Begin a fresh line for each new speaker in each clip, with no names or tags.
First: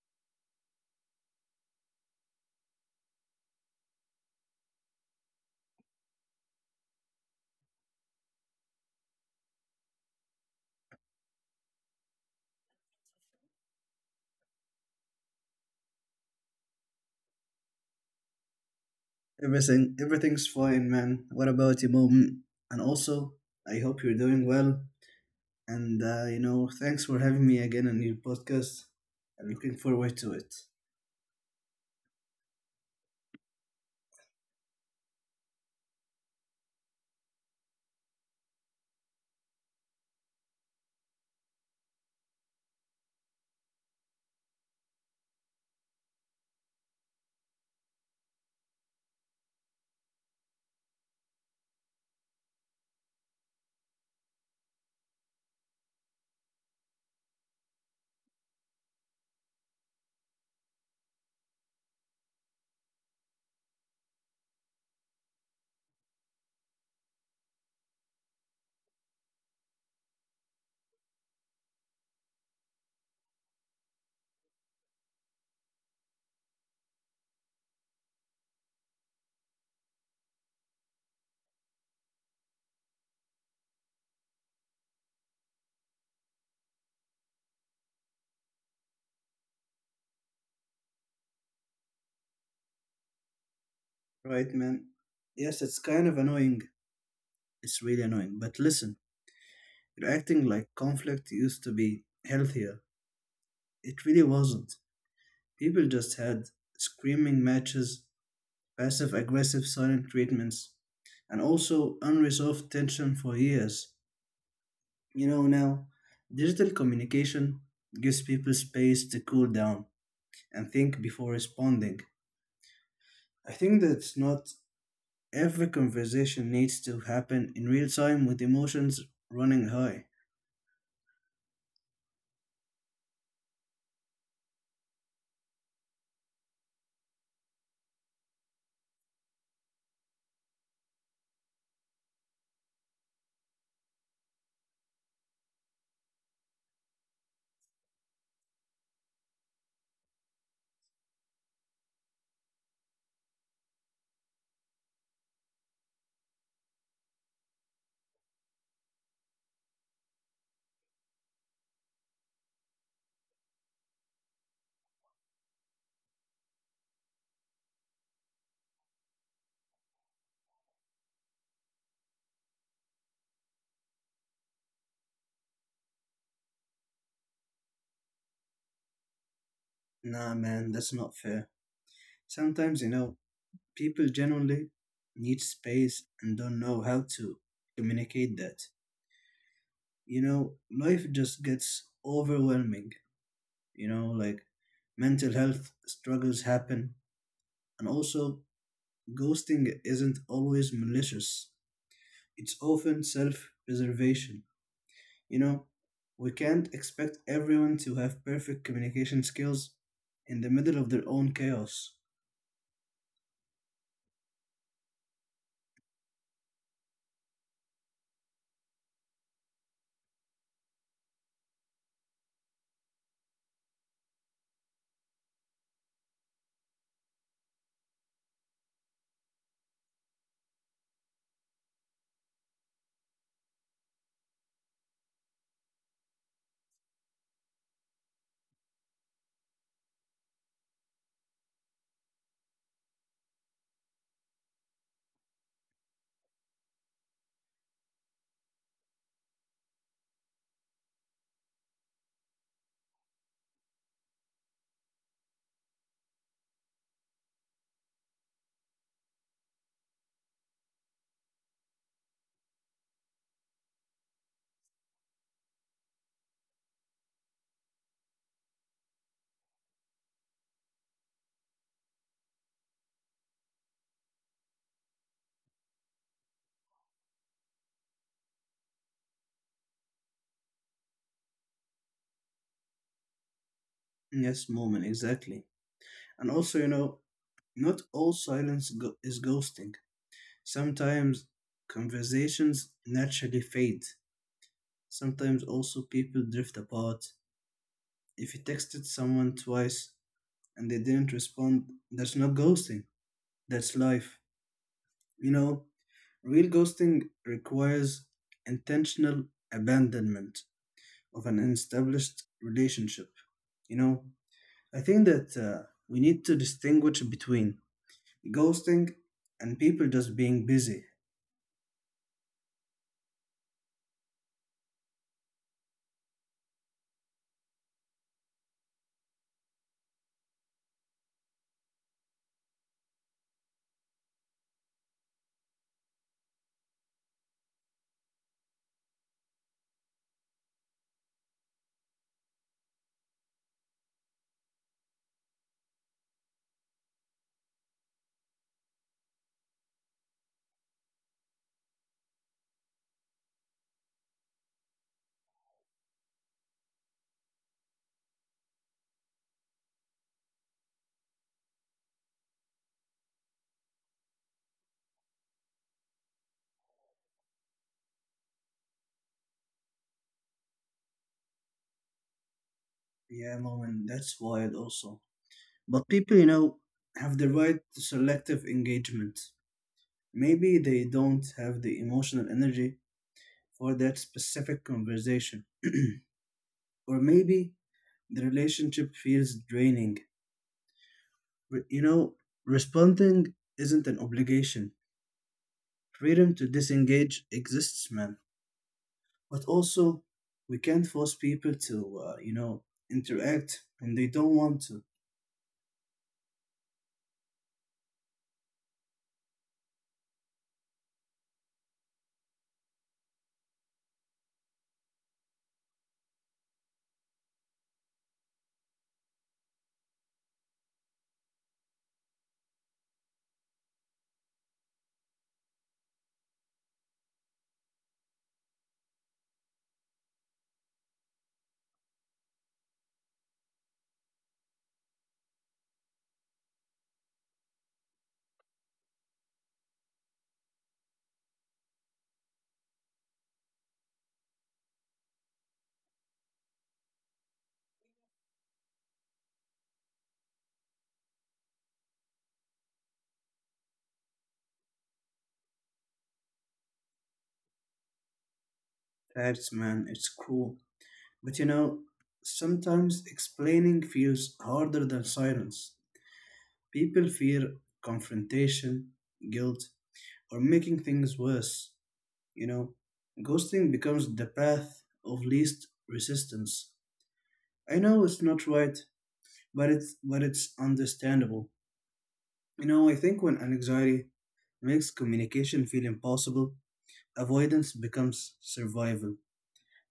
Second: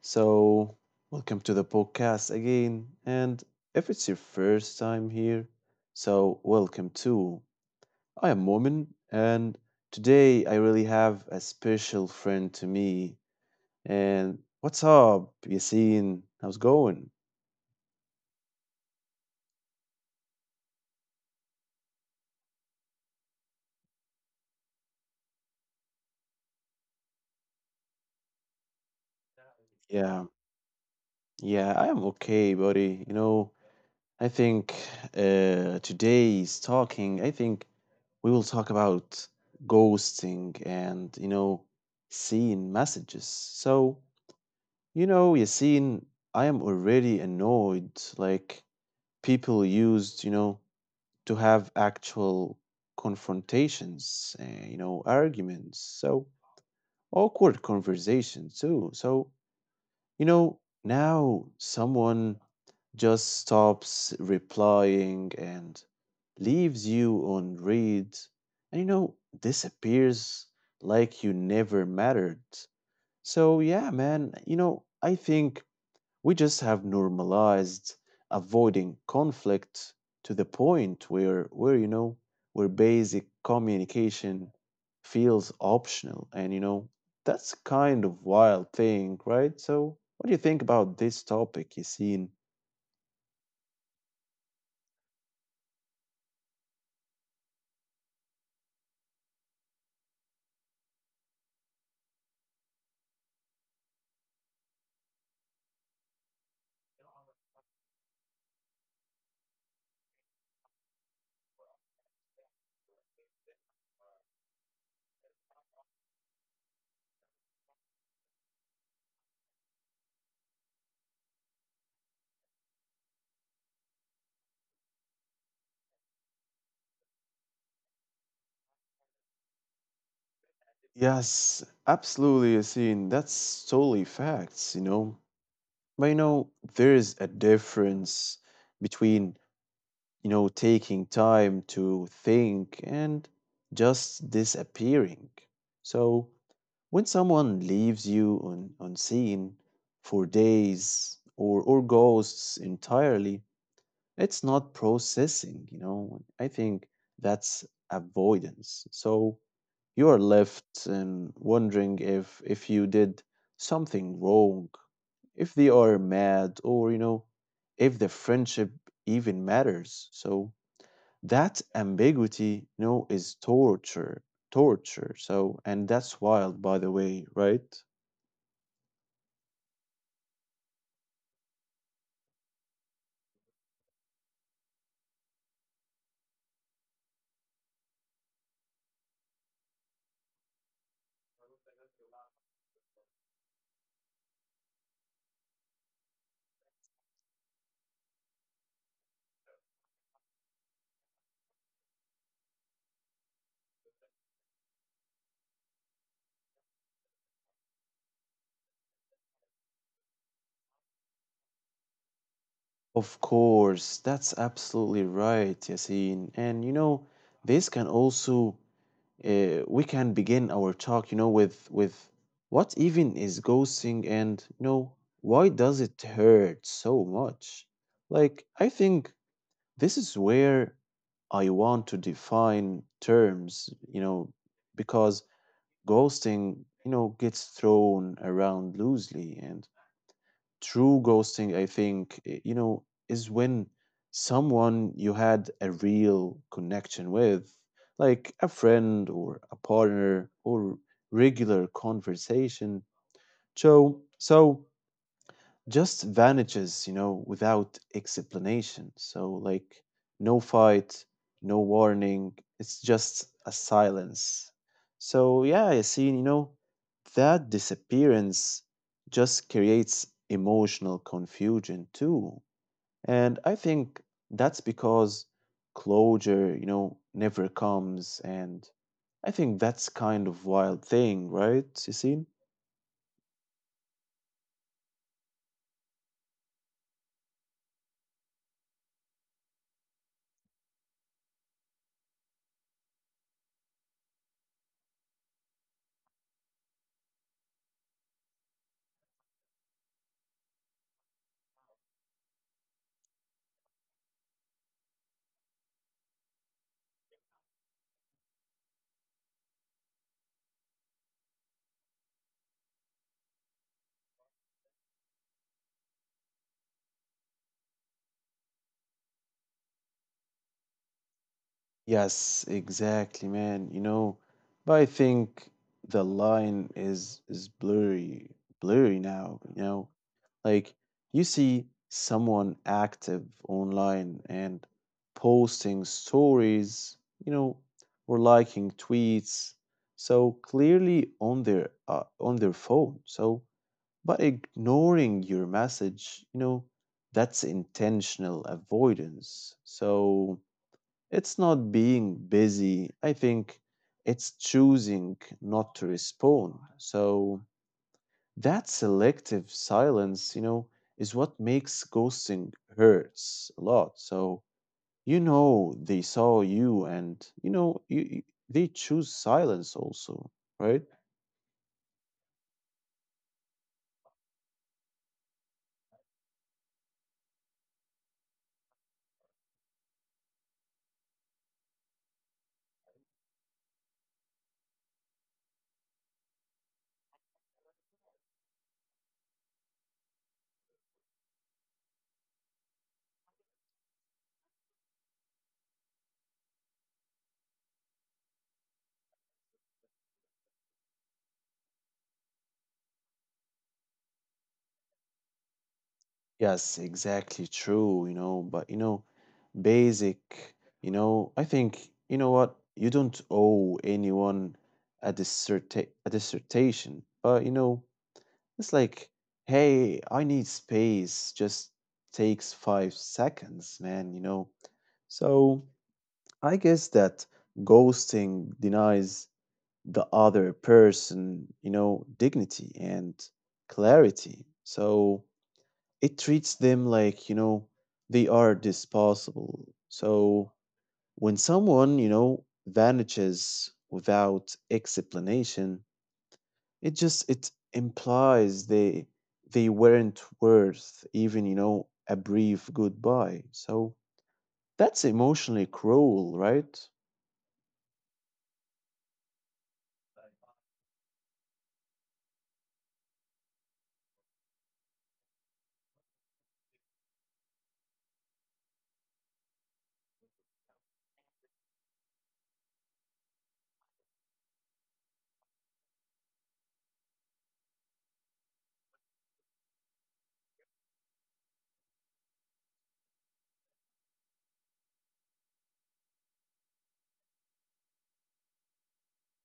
So, welcome to the podcast again. And if it's your first time here, welcome too. I am Momin, and today I really have a special friend to me. And what's up, Yasin? How's going?
Everything, everything's fine, man. What about you, mom? And also, I hope you're doing well. And thanks for having me again on your podcast. I'm looking forward to
Yeah,
it.
yeah, I am okay, buddy. I think today's talking, I think We will talk about ghosting and seeing messages. So, Yassine, I am already annoyed. Like, people used, to have actual confrontations, arguments. So, awkward conversations too. So, now someone just stops replying and leaves you on read and disappears like you never mattered. So yeah, man, I think we just have normalized avoiding conflict to the point where basic communication feels optional, and that's kind of wild thing, right? So what do you think about this topic, Yassine?
Right, man? Yes, it's kind of annoying. It's really annoying. But listen, you're acting like conflict used to be healthier. It really wasn't. People just had screaming matches, passive aggressive silent treatments, and also unresolved tension for years. You know, now, digital communication gives people space to cool down and think before responding. I think that it's not every conversation needs to happen in real time with emotions running high.
Yes, absolutely, Yassine, that's totally facts, but there is a difference between taking time to think and just disappearing. So when someone leaves you unseen for days, or ghosts entirely, it's not processing, you know. I think that's avoidance. So you are left and wondering if you did something wrong, if they are mad, if the friendship even matters. So that ambiguity, is torture. So, and that's wild, by the way, right?
Nah, man, that's not fair. Sometimes, you know, people genuinely need space and don't know how to communicate that. You know, life just gets overwhelming. You know, like mental health struggles happen, and also ghosting isn't always malicious, it's often self preservation. You know, we can't expect everyone to have perfect communication skills in the middle of their own chaos.
Of course, that's absolutely right, Yasin, and this can also, we can begin our talk with what even is ghosting, and why does it hurt so much? Like, I think this is where I want to define terms, because ghosting, gets thrown around loosely. And true ghosting, I think, is when someone you had a real connection with, like a friend or a partner or regular conversation. So just vanishes, without explanation. So, like, no fight, no warning. It's just a silence. So, yeah, I see, that disappearance just creates emotional confusion too. And I think that's because closure, never comes. And I think that's kind of wild thing, right, Yassine?
Yes, moment, exactly. And also, you know, not all is ghosting. Sometimes conversations naturally fade. Sometimes also people drift apart. If you texted someone twice and they didn't respond, that's not ghosting, that's life. You know, real ghosting requires intentional abandonment of an established relationship. You know, I think that we need to distinguish between ghosting and people just being busy.
Yes, exactly, man. But I think the line is blurry, blurry now, you know. Like, you see someone active online and posting stories, you know, or liking tweets, so clearly on their phone. So, but ignoring your message, that's intentional avoidance. So, it's not being busy. I think it's choosing not to respond. So that selective silence, is what makes ghosting hurts a lot. So they saw you, and they choose silence also, right?
Yeah, moment, that's wild also. But people, you know, have the right to selective engagement. Maybe they don't have the emotional energy for that specific conversation. Or maybe the relationship feels draining. You know, responding isn't an obligation. Freedom to disengage exists, man. But also, we can't force people to, you know, interact when they don't want to.
Yes, exactly true, but basic, you know, I think, you know what, you don't owe anyone a dissertation, but it's like, hey, I need space, just takes 5 seconds, man, you know. So I guess that ghosting denies the other person, dignity and clarity. So it treats them like, they are disposable. So when someone, vanishes without explanation, it implies they weren't worth even, a brief goodbye. So that's emotionally cruel, right?
That's, man, it's cruel. But you know, sometimes explaining feels harder than silence. People fear confrontation, guilt, or making things worse. You know, ghosting becomes the path of least resistance. I know it's not right, but it's understandable. You know, I think when anxiety makes communication feel impossible, avoidance becomes survival.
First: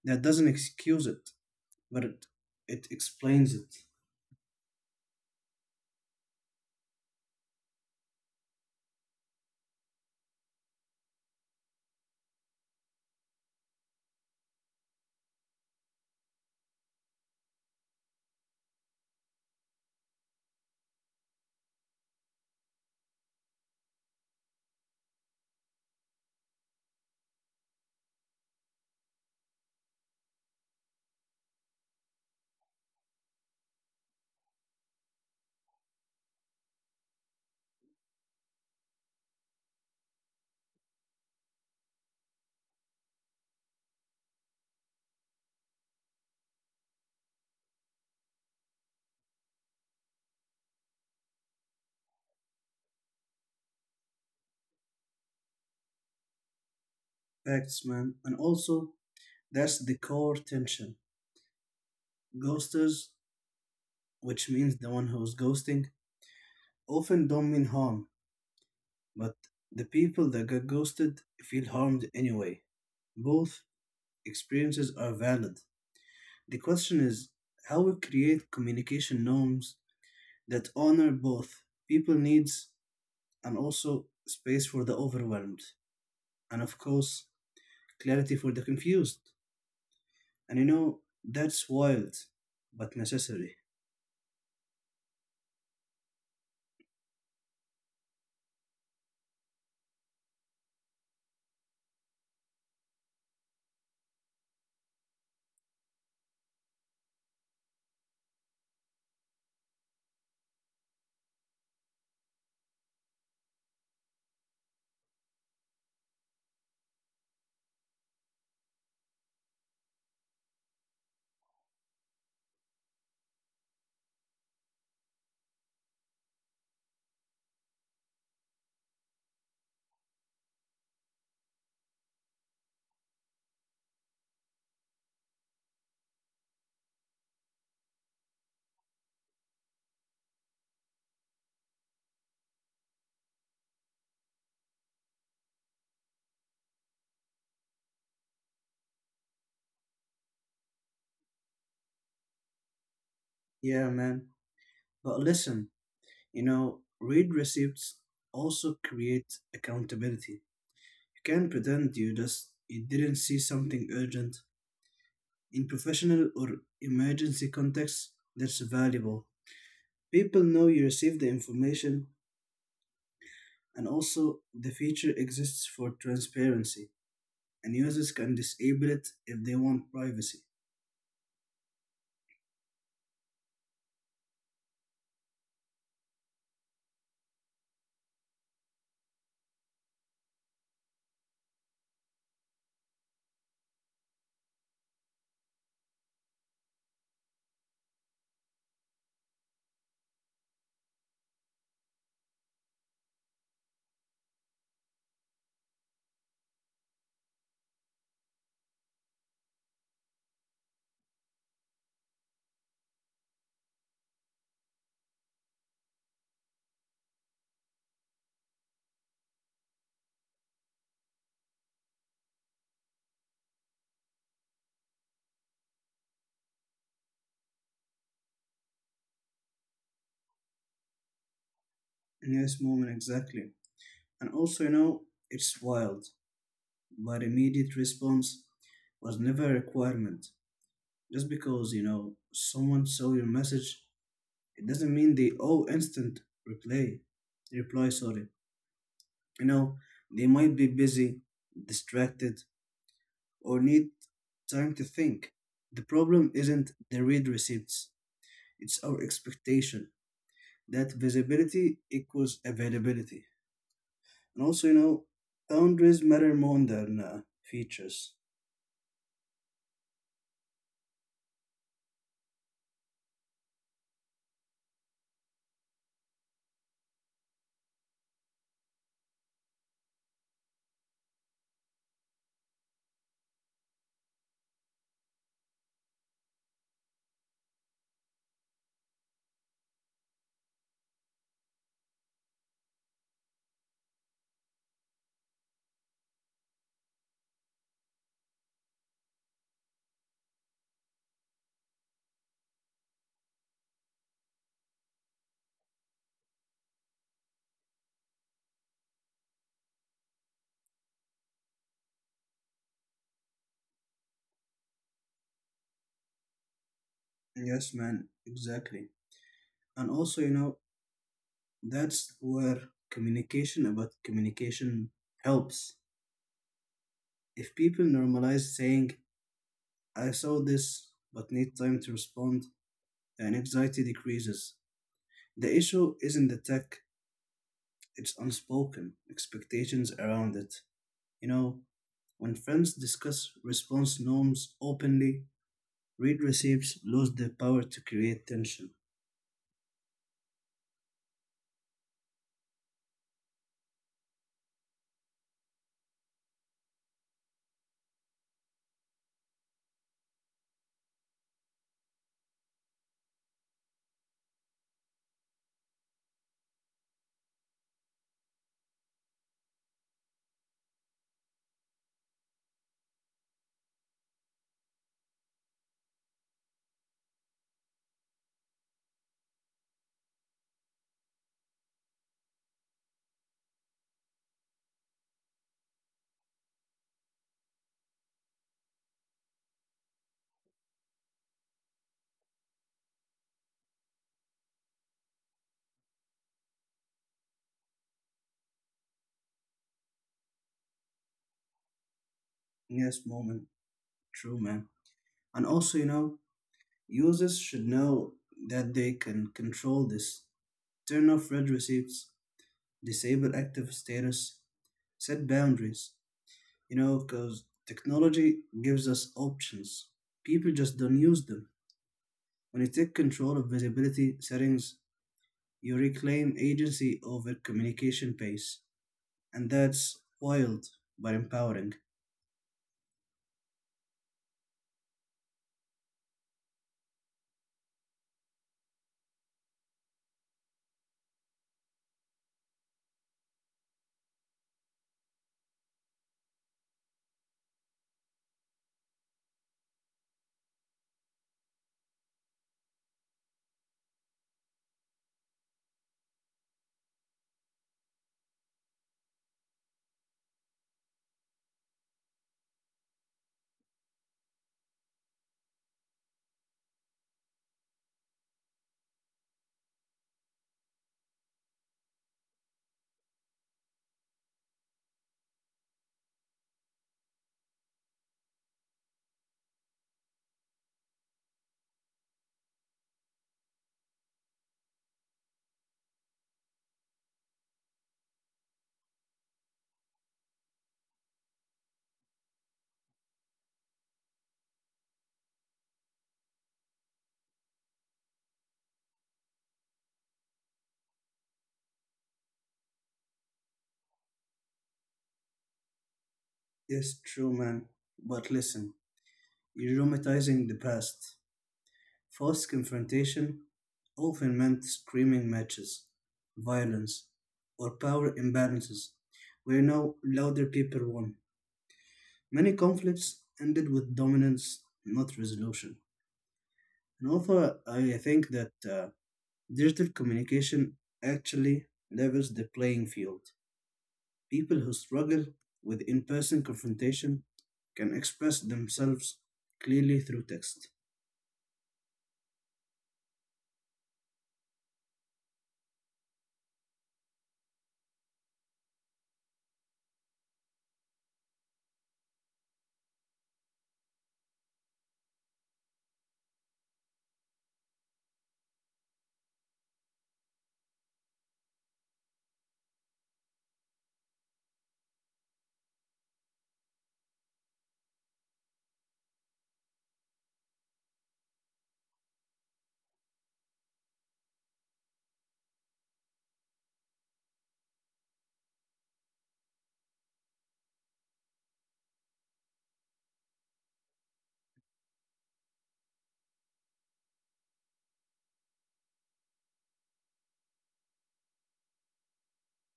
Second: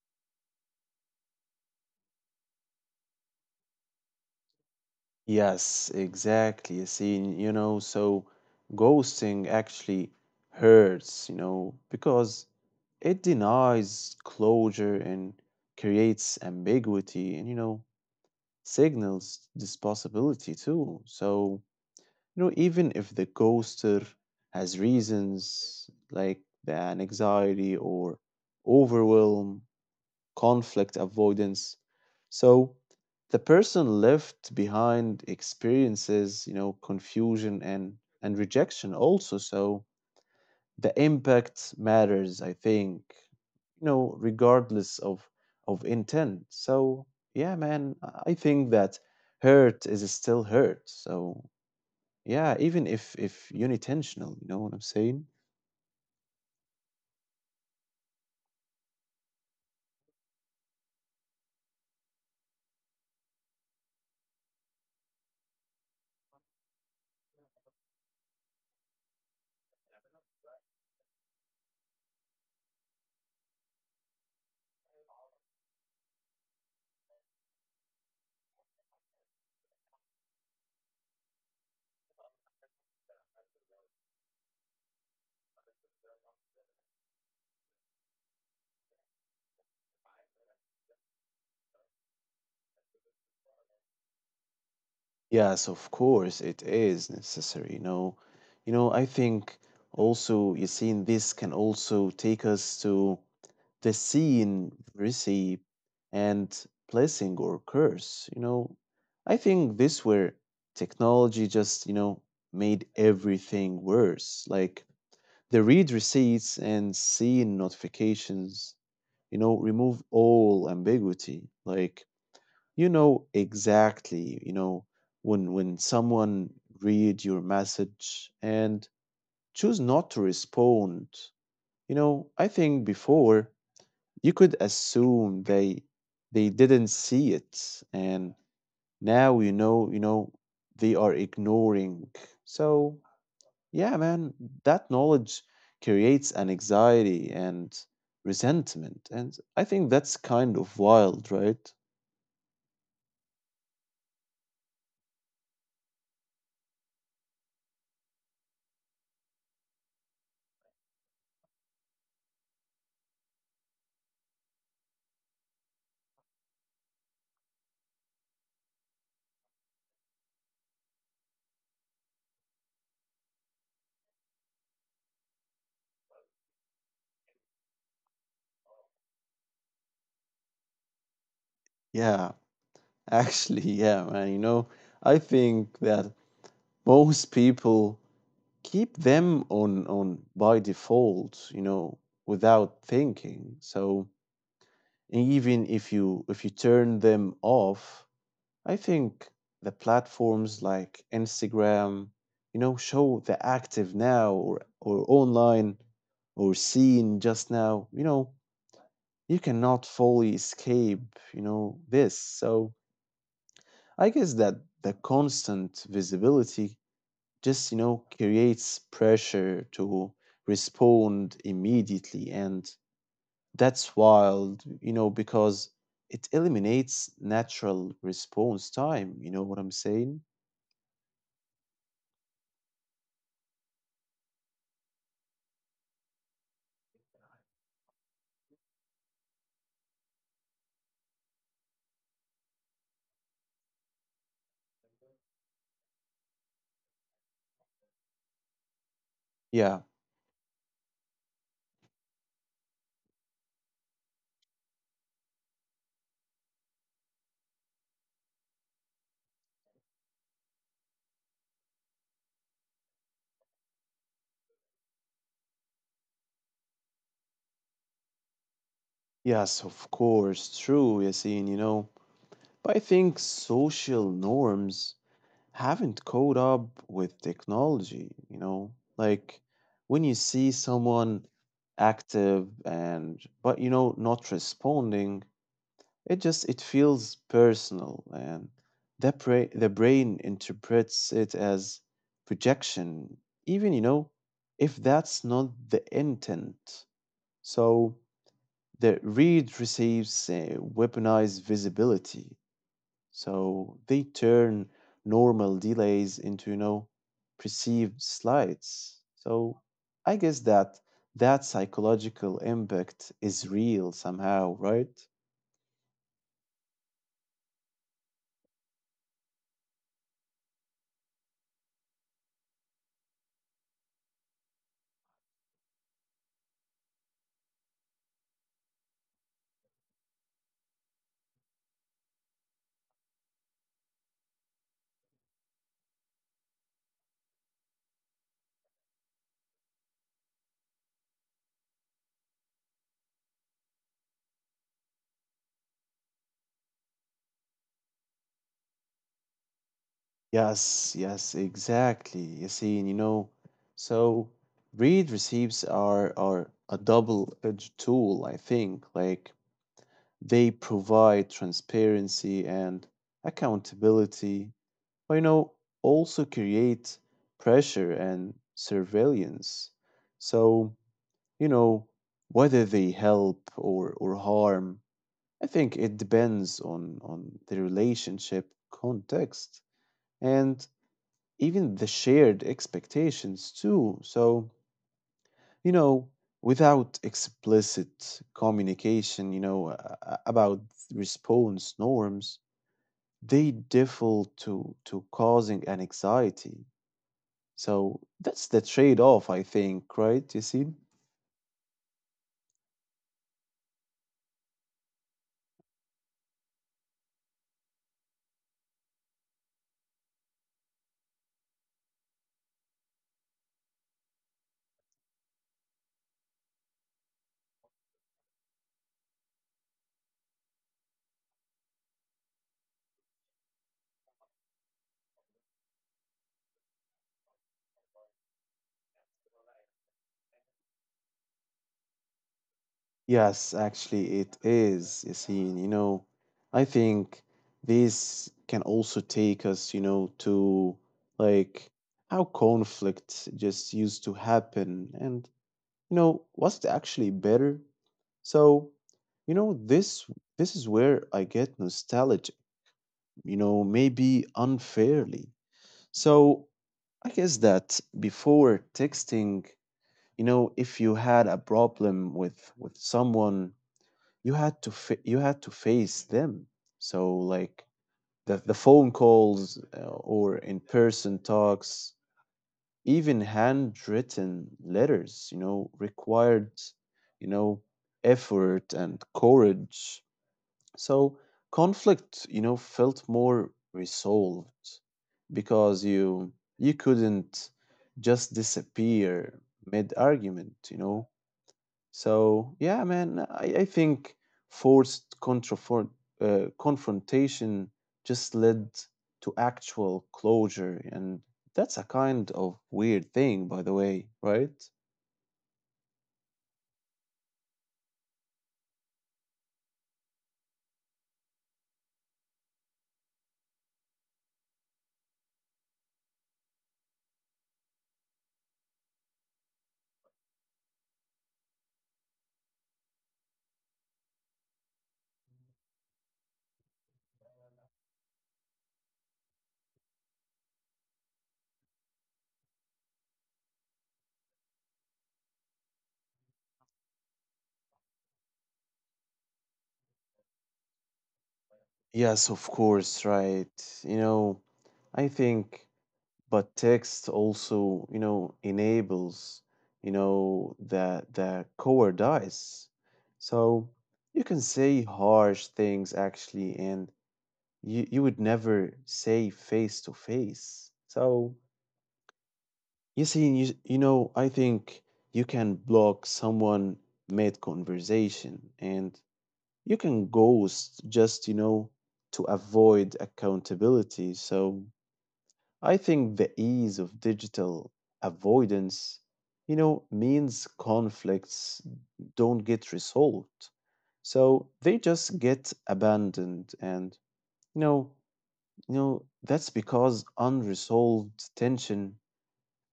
That doesn't excuse it, but it explains it.
Yes, exactly. You see, you know, so ghosting actually hurts, because it denies closure and creates ambiguity, and, signals this possibility too. So, even if the ghoster has reasons like the anxiety or overwhelm, conflict avoidance. So the person left behind experiences, confusion and rejection also. So the impact matters, I think, regardless of intent. So yeah, man, I think that hurt is still hurt. So yeah, even if unintentional, you know what I'm saying?
Facts, man. And also, that's the core tension. Ghosters, which means the one who's ghosting, often don't mean harm, but the people that get ghosted feel harmed anyway. Both experiences are valid. The question is how we create communication norms that honor both people needs, and also space for the overwhelmed, and of course clarity for the confused. And you know, that's wild but necessary.
Yes, of course, it is necessary. I think also you see, in this can also take us to the scene, receive, and blessing or curse. You know, I think this where technology just made everything worse. Like the read receipts and seeing notifications, remove all ambiguity. Like you know exactly, when someone read your message and choose not to respond, I think before you could assume they didn't see it, and now they are ignoring. So, yeah, man, that knowledge creates an anxiety and resentment, and I think that's kind of wild, right?
Yeah, man, but listen, you know, read receipts also create accountability. You can't pretend you didn't see something urgent in professional or emergency contexts. That's valuable. People know you received the information. And also, the feature exists for transparency, and users can disable it if they want privacy.
Yeah. Actually, yeah, man. I think that most people keep them on by default, without thinking. So even if you turn them off, I think the platforms like Instagram, show the active now, or online, or seen just now, you cannot fully escape, this. So I guess that the constant visibility just, creates pressure to respond immediately. And that's wild, because it eliminates natural response time. You know what I'm saying?
In this moment, exactly. And also, you know, it's wild, but immediate response was never a requirement. Just because, you know, someone saw your message, it doesn't mean they owe instant reply. Reply, sorry. You know,
Yeah.
they might be busy, distracted, or need time to think. The problem isn't the read receipts. It's our expectation that visibility equals availability. And also, you know, boundaries matter more than features.
Yes, of course. True, Yasin, you know. But I think social norms haven't caught up with technology, you know? Like when you see someone active, and but not responding, it feels personal, and the brain interprets it as projection, even if that's not the intent. So the read receives, weaponized visibility, so they turn normal delays into, perceived slides. So I guess that that psychological impact is real somehow, right?
Yes, man, exactly. And also, you know, that's where communication about communication helps. If people normalize saying, I saw this but need time to respond, and anxiety decreases. The issue isn't the tech, it's unspoken expectations around it. You know, when friends discuss response norms openly, read receipts lose their power to create tension.
Yes, exactly. You see, and you know, so read receives are a double-edged tool, I think. Like they provide transparency and accountability, well, also create pressure and surveillance. So, you know, whether they help, or harm, I think it depends on the relationship context and even the shared expectations too. So, you know, without explicit communication, about response norms, they default to causing anxiety. So that's the trade-off, I think, right, Yassine?
Yes, moment. True, man. And also, you know, users should know that they can control this. Turn off red receipts, disable active status, set boundaries. You know, because technology gives us options. People just don't use them. When you take control of visibility settings, you reclaim agency over communication pace. And that's wild but empowering.
Yes, actually, it is, Yassine. I think this can also take us, to like how conflict just used to happen, and, was it actually better? So, you know, this this is where I get nostalgic, maybe unfairly. So, I guess that before texting, if you had a problem with someone, you had to face them. So like the phone calls, or in person talks, even handwritten letters, required, you know effort and courage. So conflict, felt more resolved because you couldn't just disappear mid argument, you know. So yeah, man, I think forced confrontation just led to actual closure, and that's a kind of weird thing, by the way, right?
Yes, true, man. But listen, you're romanticizing the past. Forced confrontation often meant screaming matches, violence, or power imbalances, where now louder people won. Many conflicts ended with dominance, not resolution. And also, I think that digital communication actually levels the playing field. People who struggle with in person confrontation can express themselves clearly through text.
Yes, of course, right. You know, I think, but text also, enables, the cowardice. So you can say harsh things actually, and you would never say face to face. So you see, I think you can block someone mid conversation, and you can ghost just to avoid accountability. So I think the ease of digital avoidance, means conflicts don't get resolved. So they just get abandoned, and you know that's because unresolved tension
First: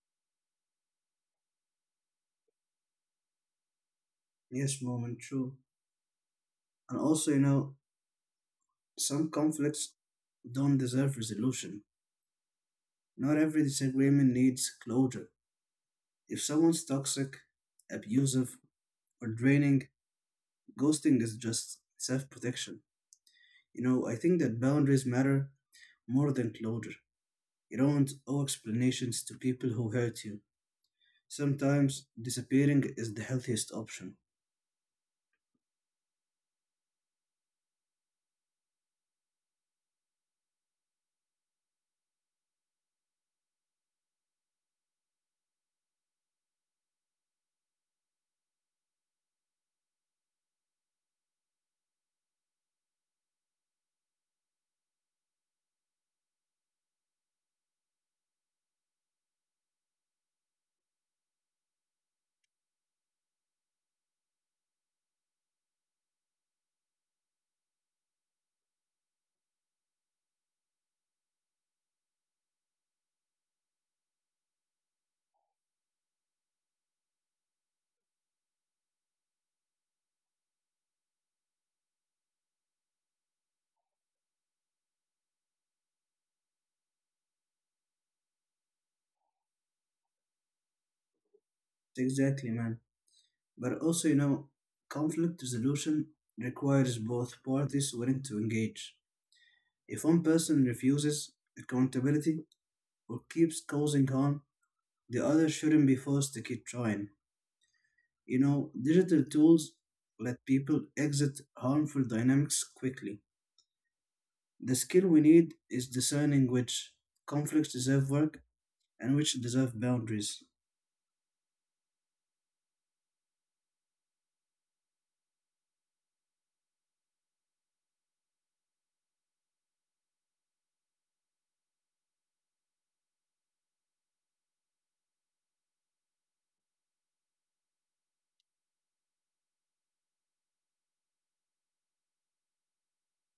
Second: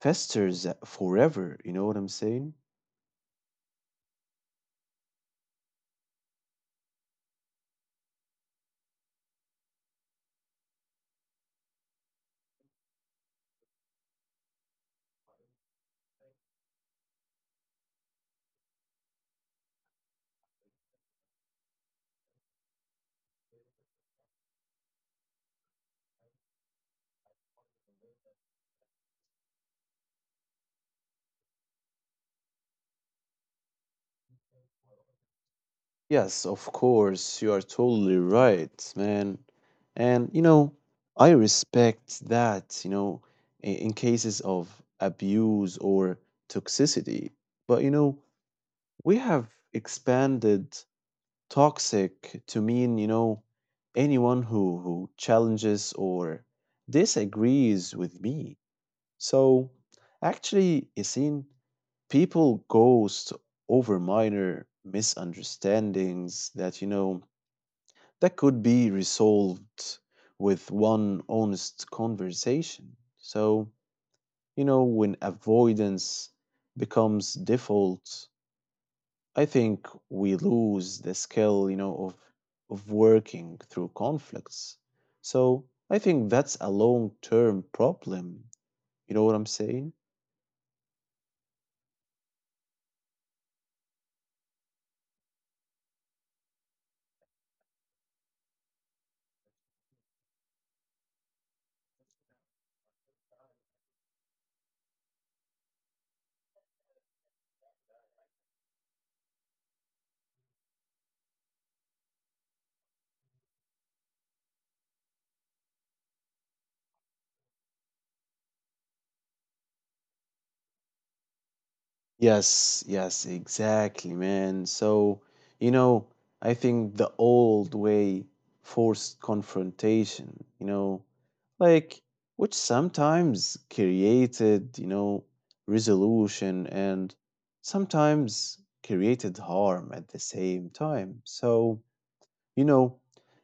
festers forever. You know what I'm saying?
Yes, moment, true. And also, you know, some conflicts don't deserve resolution. Not every disagreement needs closure. If someone's toxic, abusive, or draining, ghosting is just self protection. You know, I think that boundaries matter more than closure. You don't owe explanations to people who hurt you. Sometimes disappearing is the healthiest option.
Yes, of course. You are totally right, man. And, I respect that, in cases of abuse or toxicity. But, we have expanded toxic to mean, anyone who challenges or disagrees with me. So actually, you see, people ghost over minor misunderstandings that that could be resolved with one honest conversation. So, when avoidance becomes default, I think we lose the skill, of working through conflicts. So, I think that's a long-term problem. You know what I'm saying?
Exactly, man. But also, you know, conflict resolution requires both parties willing to engage. If one person refuses accountability or keeps causing harm, the other shouldn't be forced to keep trying. You know, digital tools let people exit harmful dynamics quickly. The skill we need is discerning which conflicts deserve work and which deserve boundaries.
Yes, exactly, man. So, you know, I think the old way forced confrontation, like which sometimes created, resolution, and sometimes created harm at the same time. So, you know,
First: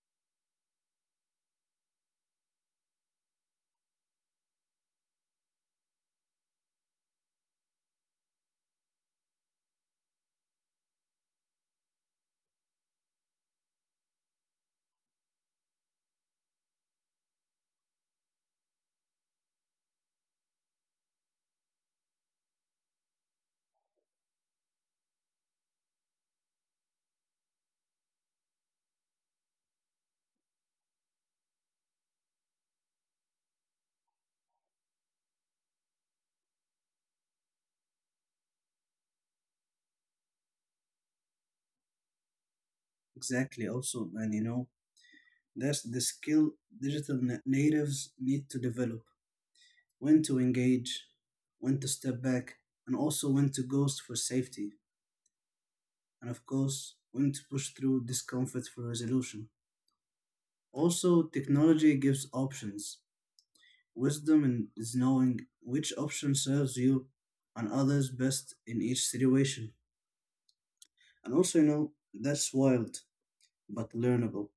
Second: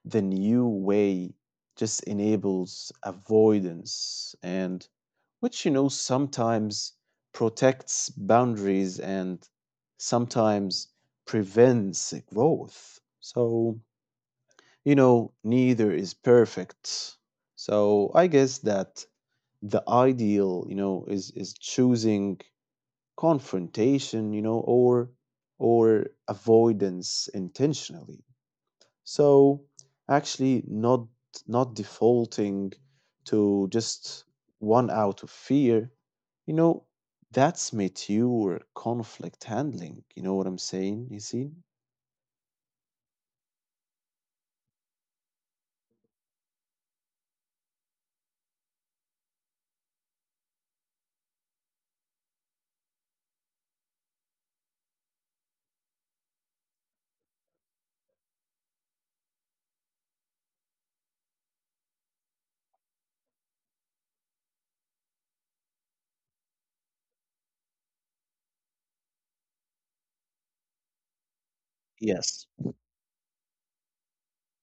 the new way just enables avoidance, and which sometimes protects boundaries, and sometimes prevents growth. So, neither is perfect. So, I guess that the ideal, is choosing confrontation, or avoidance intentionally. So actually not defaulting to just one out of fear, you know, that's mature conflict handling. You know what I'm saying, Yasin?
Exactly, also, man, you know, that's the skill digital natives need to develop: when to engage, when to step back, and also when to ghost for safety, and of course, when to push through discomfort for resolution. Also, technology gives options. Wisdom is knowing which option serves you and others best in each situation. And also, you know,
Yes.
that's wild but learnable.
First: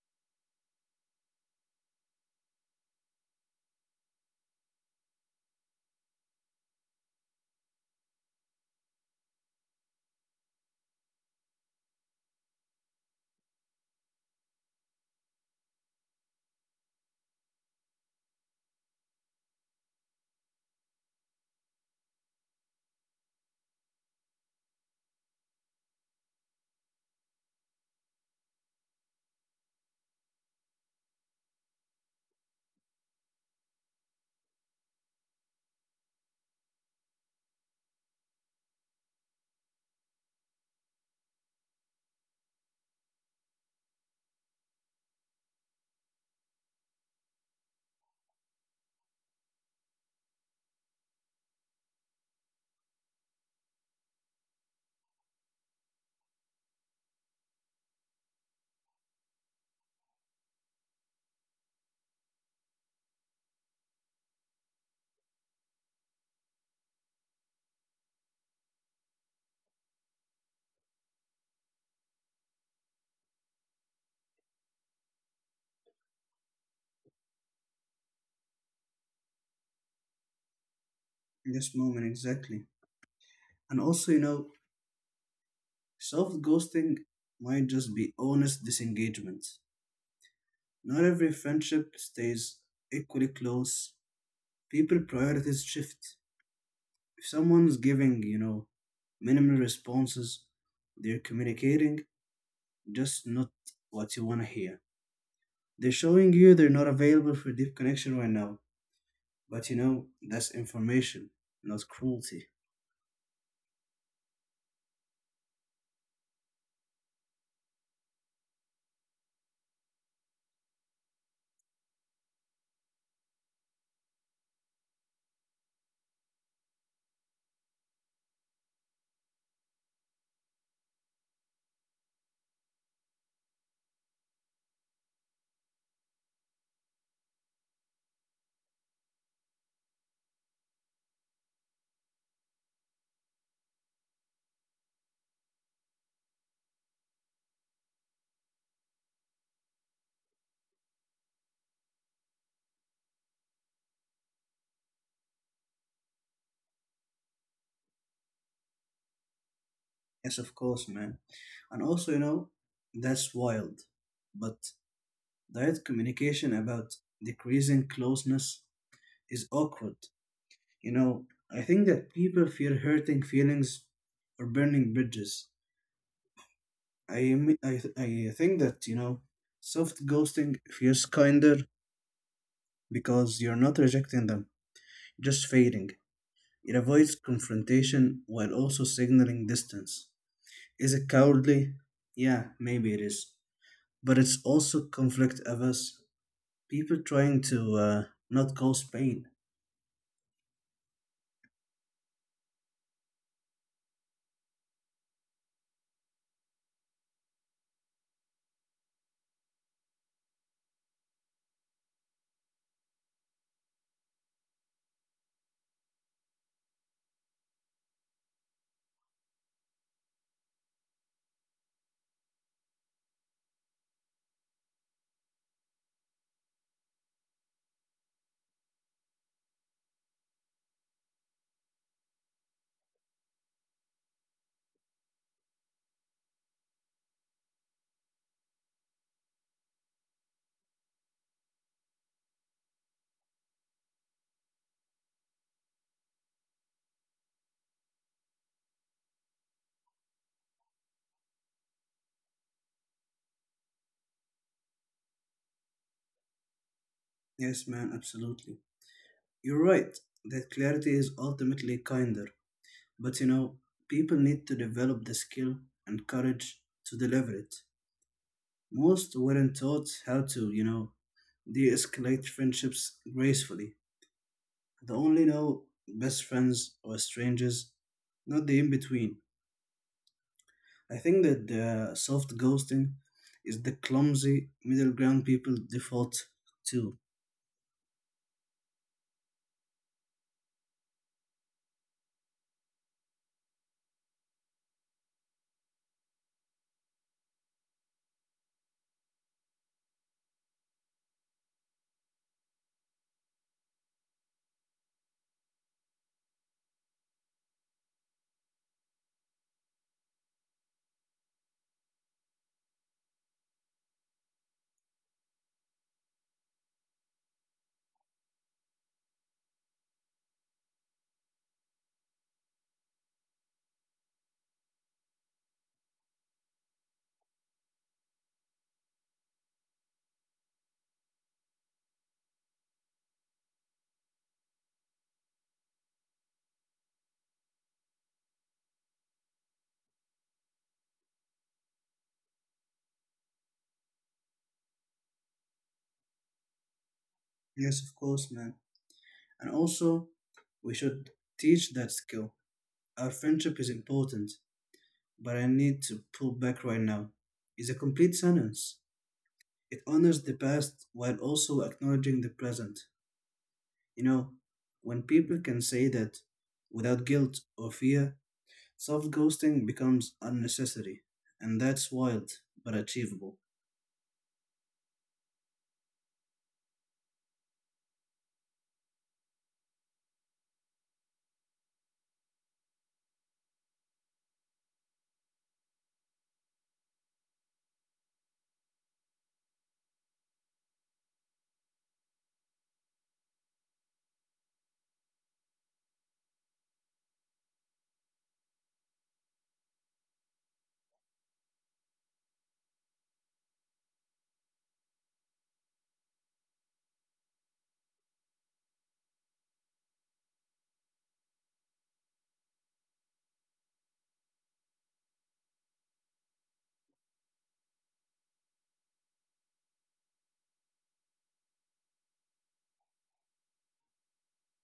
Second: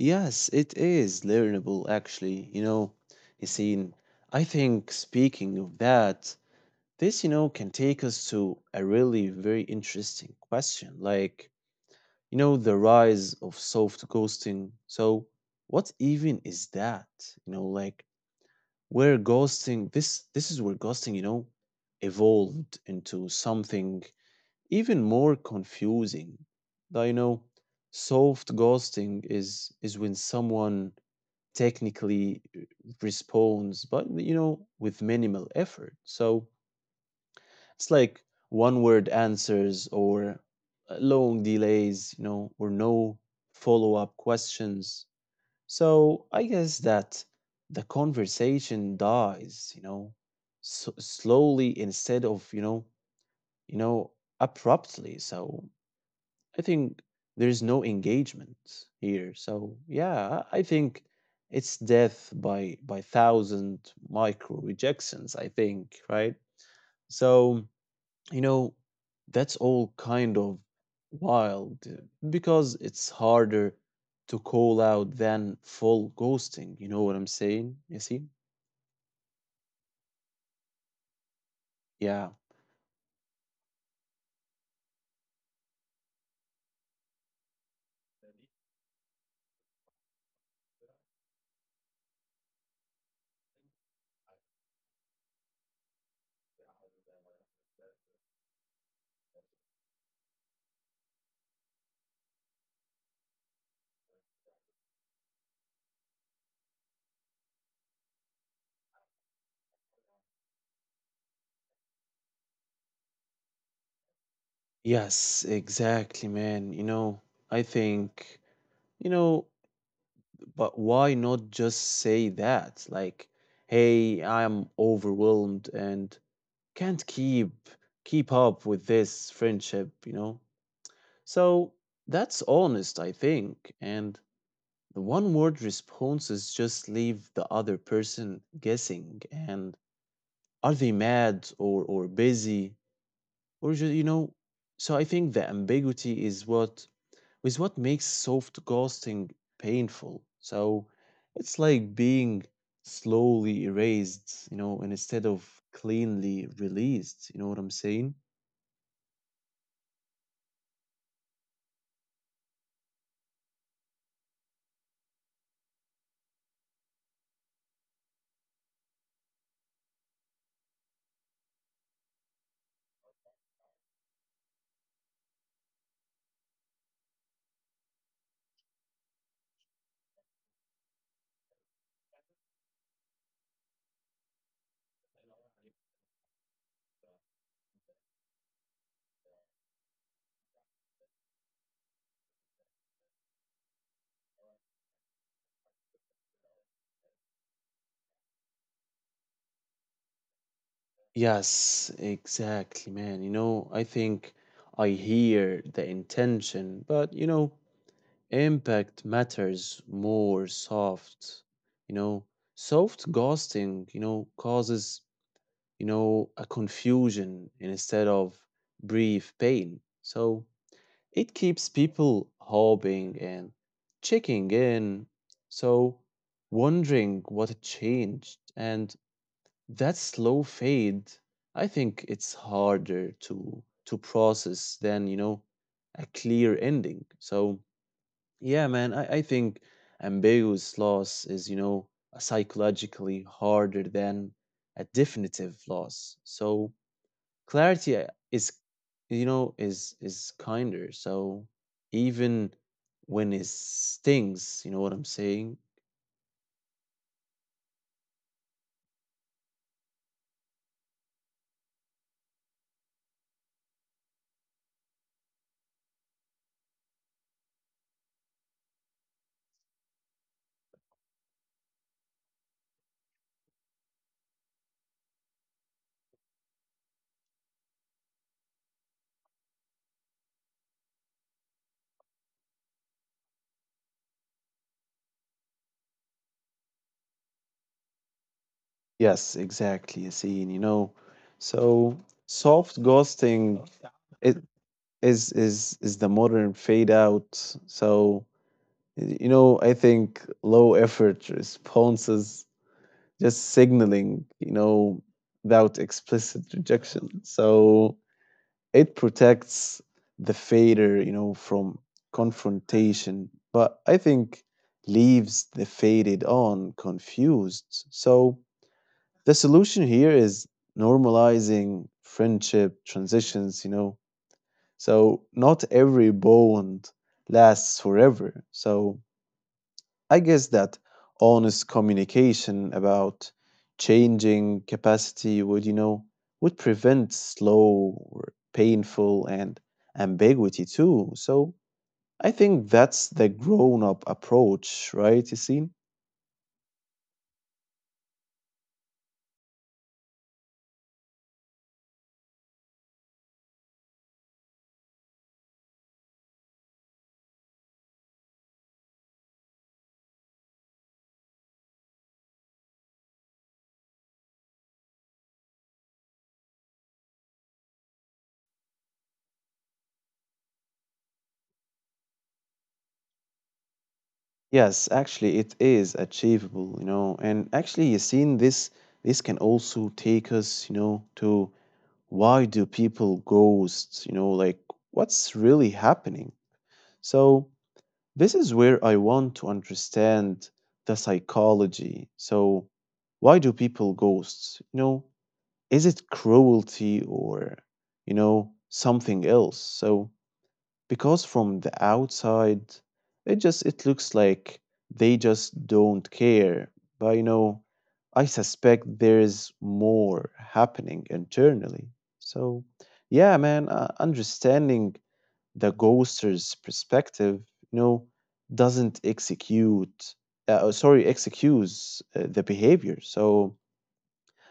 Yes, it is learnable actually. Yasin, I think speaking of that, this, can take us to a really very interesting question. Like, you know, the rise of soft ghosting. So, what even is that? You know, like where ghosting this this is where ghosting, evolved into something even more confusing. Now, you know, soft ghosting is when someone technically responds, but you know, with minimal effort. So it's like one word answers or long delays, you know, or no follow up questions. So I guess that the conversation dies, you know, s slowly instead of, you know, abruptly. So I think there's no engagement here. So yeah, I think it's death by thousand micro rejections, I think, right? So you know, that's all kind of wild because it's harder to call out than full ghosting. You know what I'm saying? You see?
In this
Yeah.
moment, exactly. And also, you know, self ghosting might just be honest disengagement. Not every friendship stays equally close. People priorities shift. If someone's giving, you know, minimal responses, they're communicating, just not what you want to hear. They're showing you they're not available for deep connection right now. But you know, that's information, not cruelty.
Yes, exactly, man. You know, I think, you know, but why not just say that? Like, hey, I'm overwhelmed and can't keep up with this friendship, you know? So that's honest, I think. And the one word responses just leave the other person guessing and are they mad or busy or just, you know, so I think the ambiguity is what makes soft ghosting painful. So it's like being slowly erased, you know, and instead of cleanly released, you know what I'm saying?
Yes, of course, man. And also, you know, that's wild. But direct communication about decreasing closeness is awkward. You know, I think that people fear hurting feelings or burning bridges. I am- I th- I think that you know, soft ghosting feels kinder because you're not rejecting them, just fading. It avoids confrontation while also signaling distance. Is it cowardly? Yeah, maybe it is, but it's also conflict averse. People trying to not cause pain.
Yes, exactly, man. You know, I think I hear the intention, but you know, impact matters more soft, you know. Soft ghosting, you know, causes, you know, a confusion instead of brief pain. So it keeps people hoping and checking in. So wondering what changed. And that slow fade, I think it's harder to process than, you know, a clear ending. So yeah, man, I think ambiguous loss is, you know, psychologically harder than a definitive loss. So clarity is, you know, is kinder. So even when it stings, you know what I'm saying,
Yes, man, absolutely. You're right that clarity is ultimately kinder, but you know, people need to develop the skill and courage to deliver it. Most weren't taught how to, you know, de escalate friendships gracefully. The only know best friends or strangers, not the in between. I think that the soft ghosting is the clumsy middle ground people default to.
yes, exactly, Yassine. You know, so soft ghosting it is the modern fade out. So you know, I think low effort responses just signaling, you know, without explicit rejection. So it protects the fader, you know, from confrontation, but I think leaves the faded on confused. So the solution here is normalizing friendship transitions, you know. So not every bond lasts forever. So I guess that honest communication about changing capacity would, you know, would prevent slow, or painful, and ambiguity too. So I think that's the grown up approach, right, Yassine?
Yes, of course, man. And also, we should teach that skill. Our friendship is important, but I need to pull back right now. It's a complete sentence. It honors the past while also acknowledging the present. You know, when people can say that without guilt or fear, soft ghosting becomes a necessity, and that's wild but achievable.
Yes, actually, it is achievable, you know, and actually, Yassine, this can also take us, you know, to why do people ghost, you know, like what's really happening? So this is where I want to understand the psychology. So, why do people ghosts? You know, is it cruelty or, you know, something else? So, because from the outside, it just it looks like they just don't care. But you know, I suspect there's more happening internally. So, yeah, man, understanding the ghoster's perspective, you know, doesn't execute, sorry, excuse the behavior. So,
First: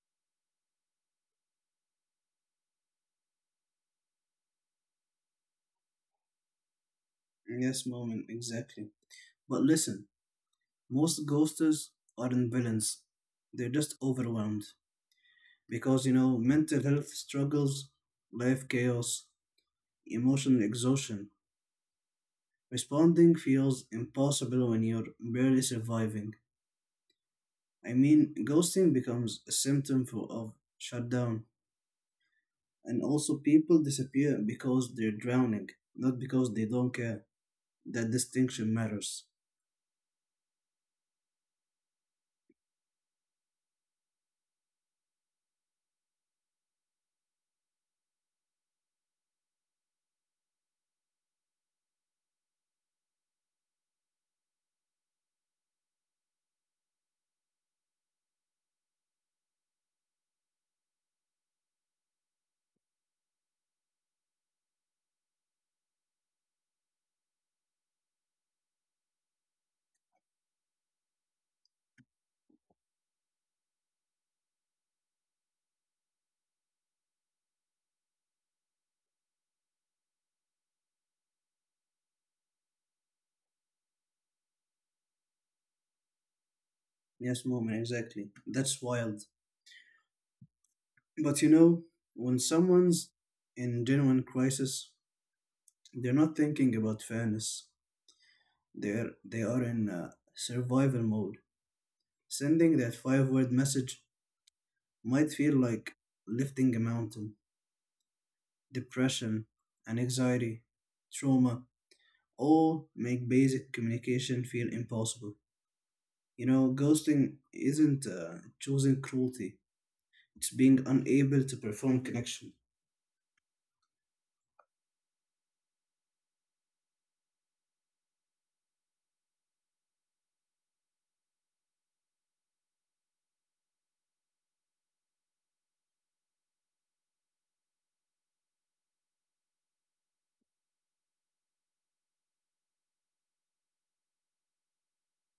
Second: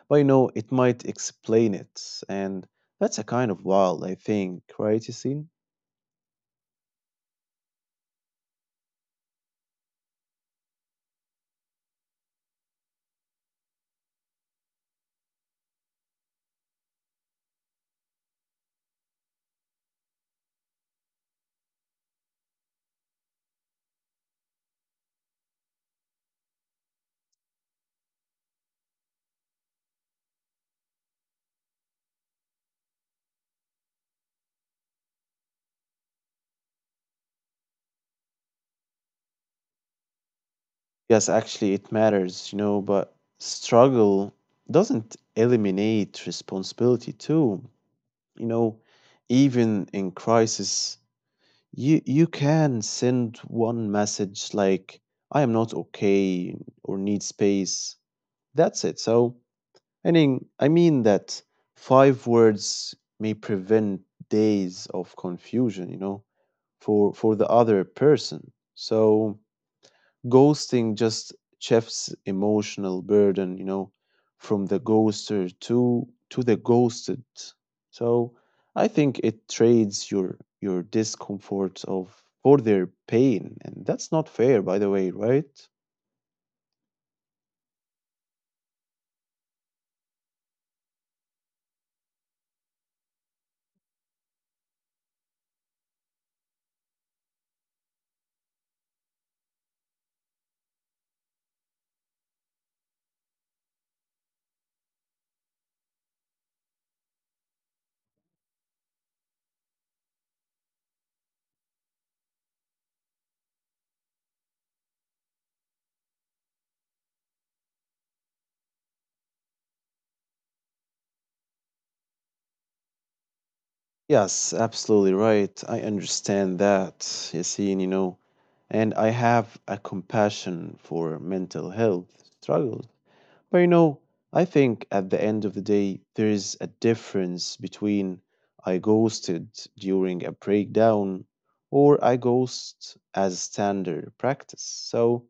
but you know, it might explain it. And that's a kind of wild, I think, right? You
Yes, moment, exactly. But listen, most ghosters aren't villains, they're just overwhelmed because you know, mental health struggles, life chaos, emotional exhaustion. Responding feels impossible when you're barely surviving. I mean, ghosting becomes a symptom of shutdown, and also people disappear because they're drowning, not because they don't care. That distinction matters.
yes, actually, it matters, you know, but struggle doesn't eliminate responsibility, too. You know, even in crisis, you can send one message like "I am not okay" or "need space." That's it. So, I mean that five words may prevent days of confusion, you know, for the other person. So, ghosting just shifts emotional burden, you know, from the ghoster to the ghosted. So I think it trades your discomfort of for their pain, and that's not fair, by the way, right?
Yes, moment, exactly. That's wild. But you know, when someone's in genuine crisis, they're not thinking about fairness. They are in survival mode. Sending that five-word message might feel like lifting a mountain. Depression and anxiety, trauma, all make basic communication feel impossible. You know, ghosting isn't choosing cruelty; it's being unable to perform connection.
Yes, absolutely right. I understand that, Yassine, you know, and I have a compassion for mental health struggles. But you know, I think at the end of the day, there is a difference between I ghosted during a breakdown or I ghost as standard practice. So,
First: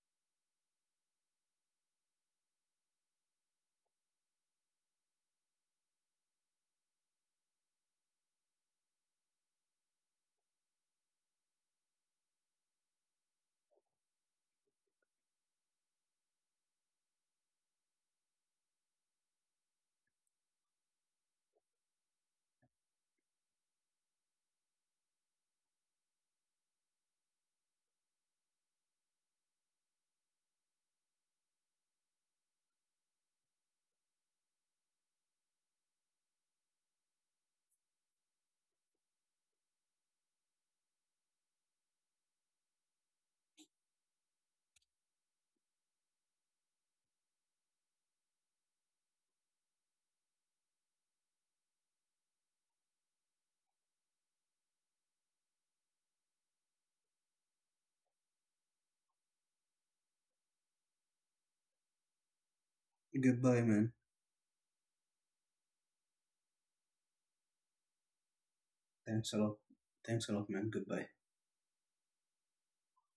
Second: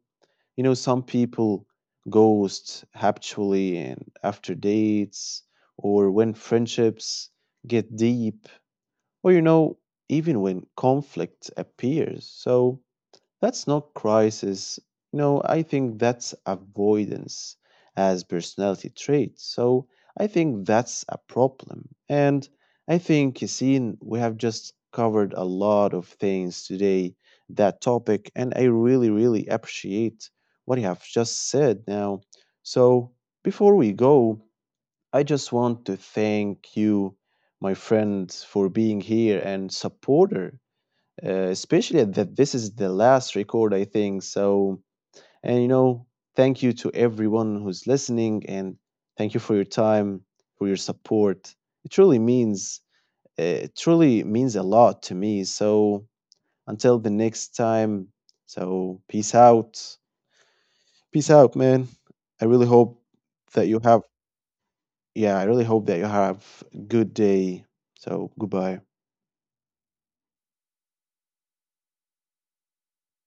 you know, some people ghost habitually and after dates or when friendships get deep or, you know, even when conflict appears. So, that's not crisis. No, I think that's avoidance as personality trait. So I think that's a problem. And I think, Yassine, we have just covered a lot of things today, that topic, and I really, really appreciate what you have just said now. So before we go, I just want to thank you, my friend, for being here and supporter especially that this is the last record, I think. So, and you know, thank you to everyone who's listening and thank you for your time, for your support. It truly means, it truly means a lot to me. So, until the next time, so peace out. Peace out, man. I really hope
Goodbye,
that you
man.
have, yeah, I really hope that you have a good day. So, goodbye.
Thanks a lot. Thanks a lot, man. Goodbye.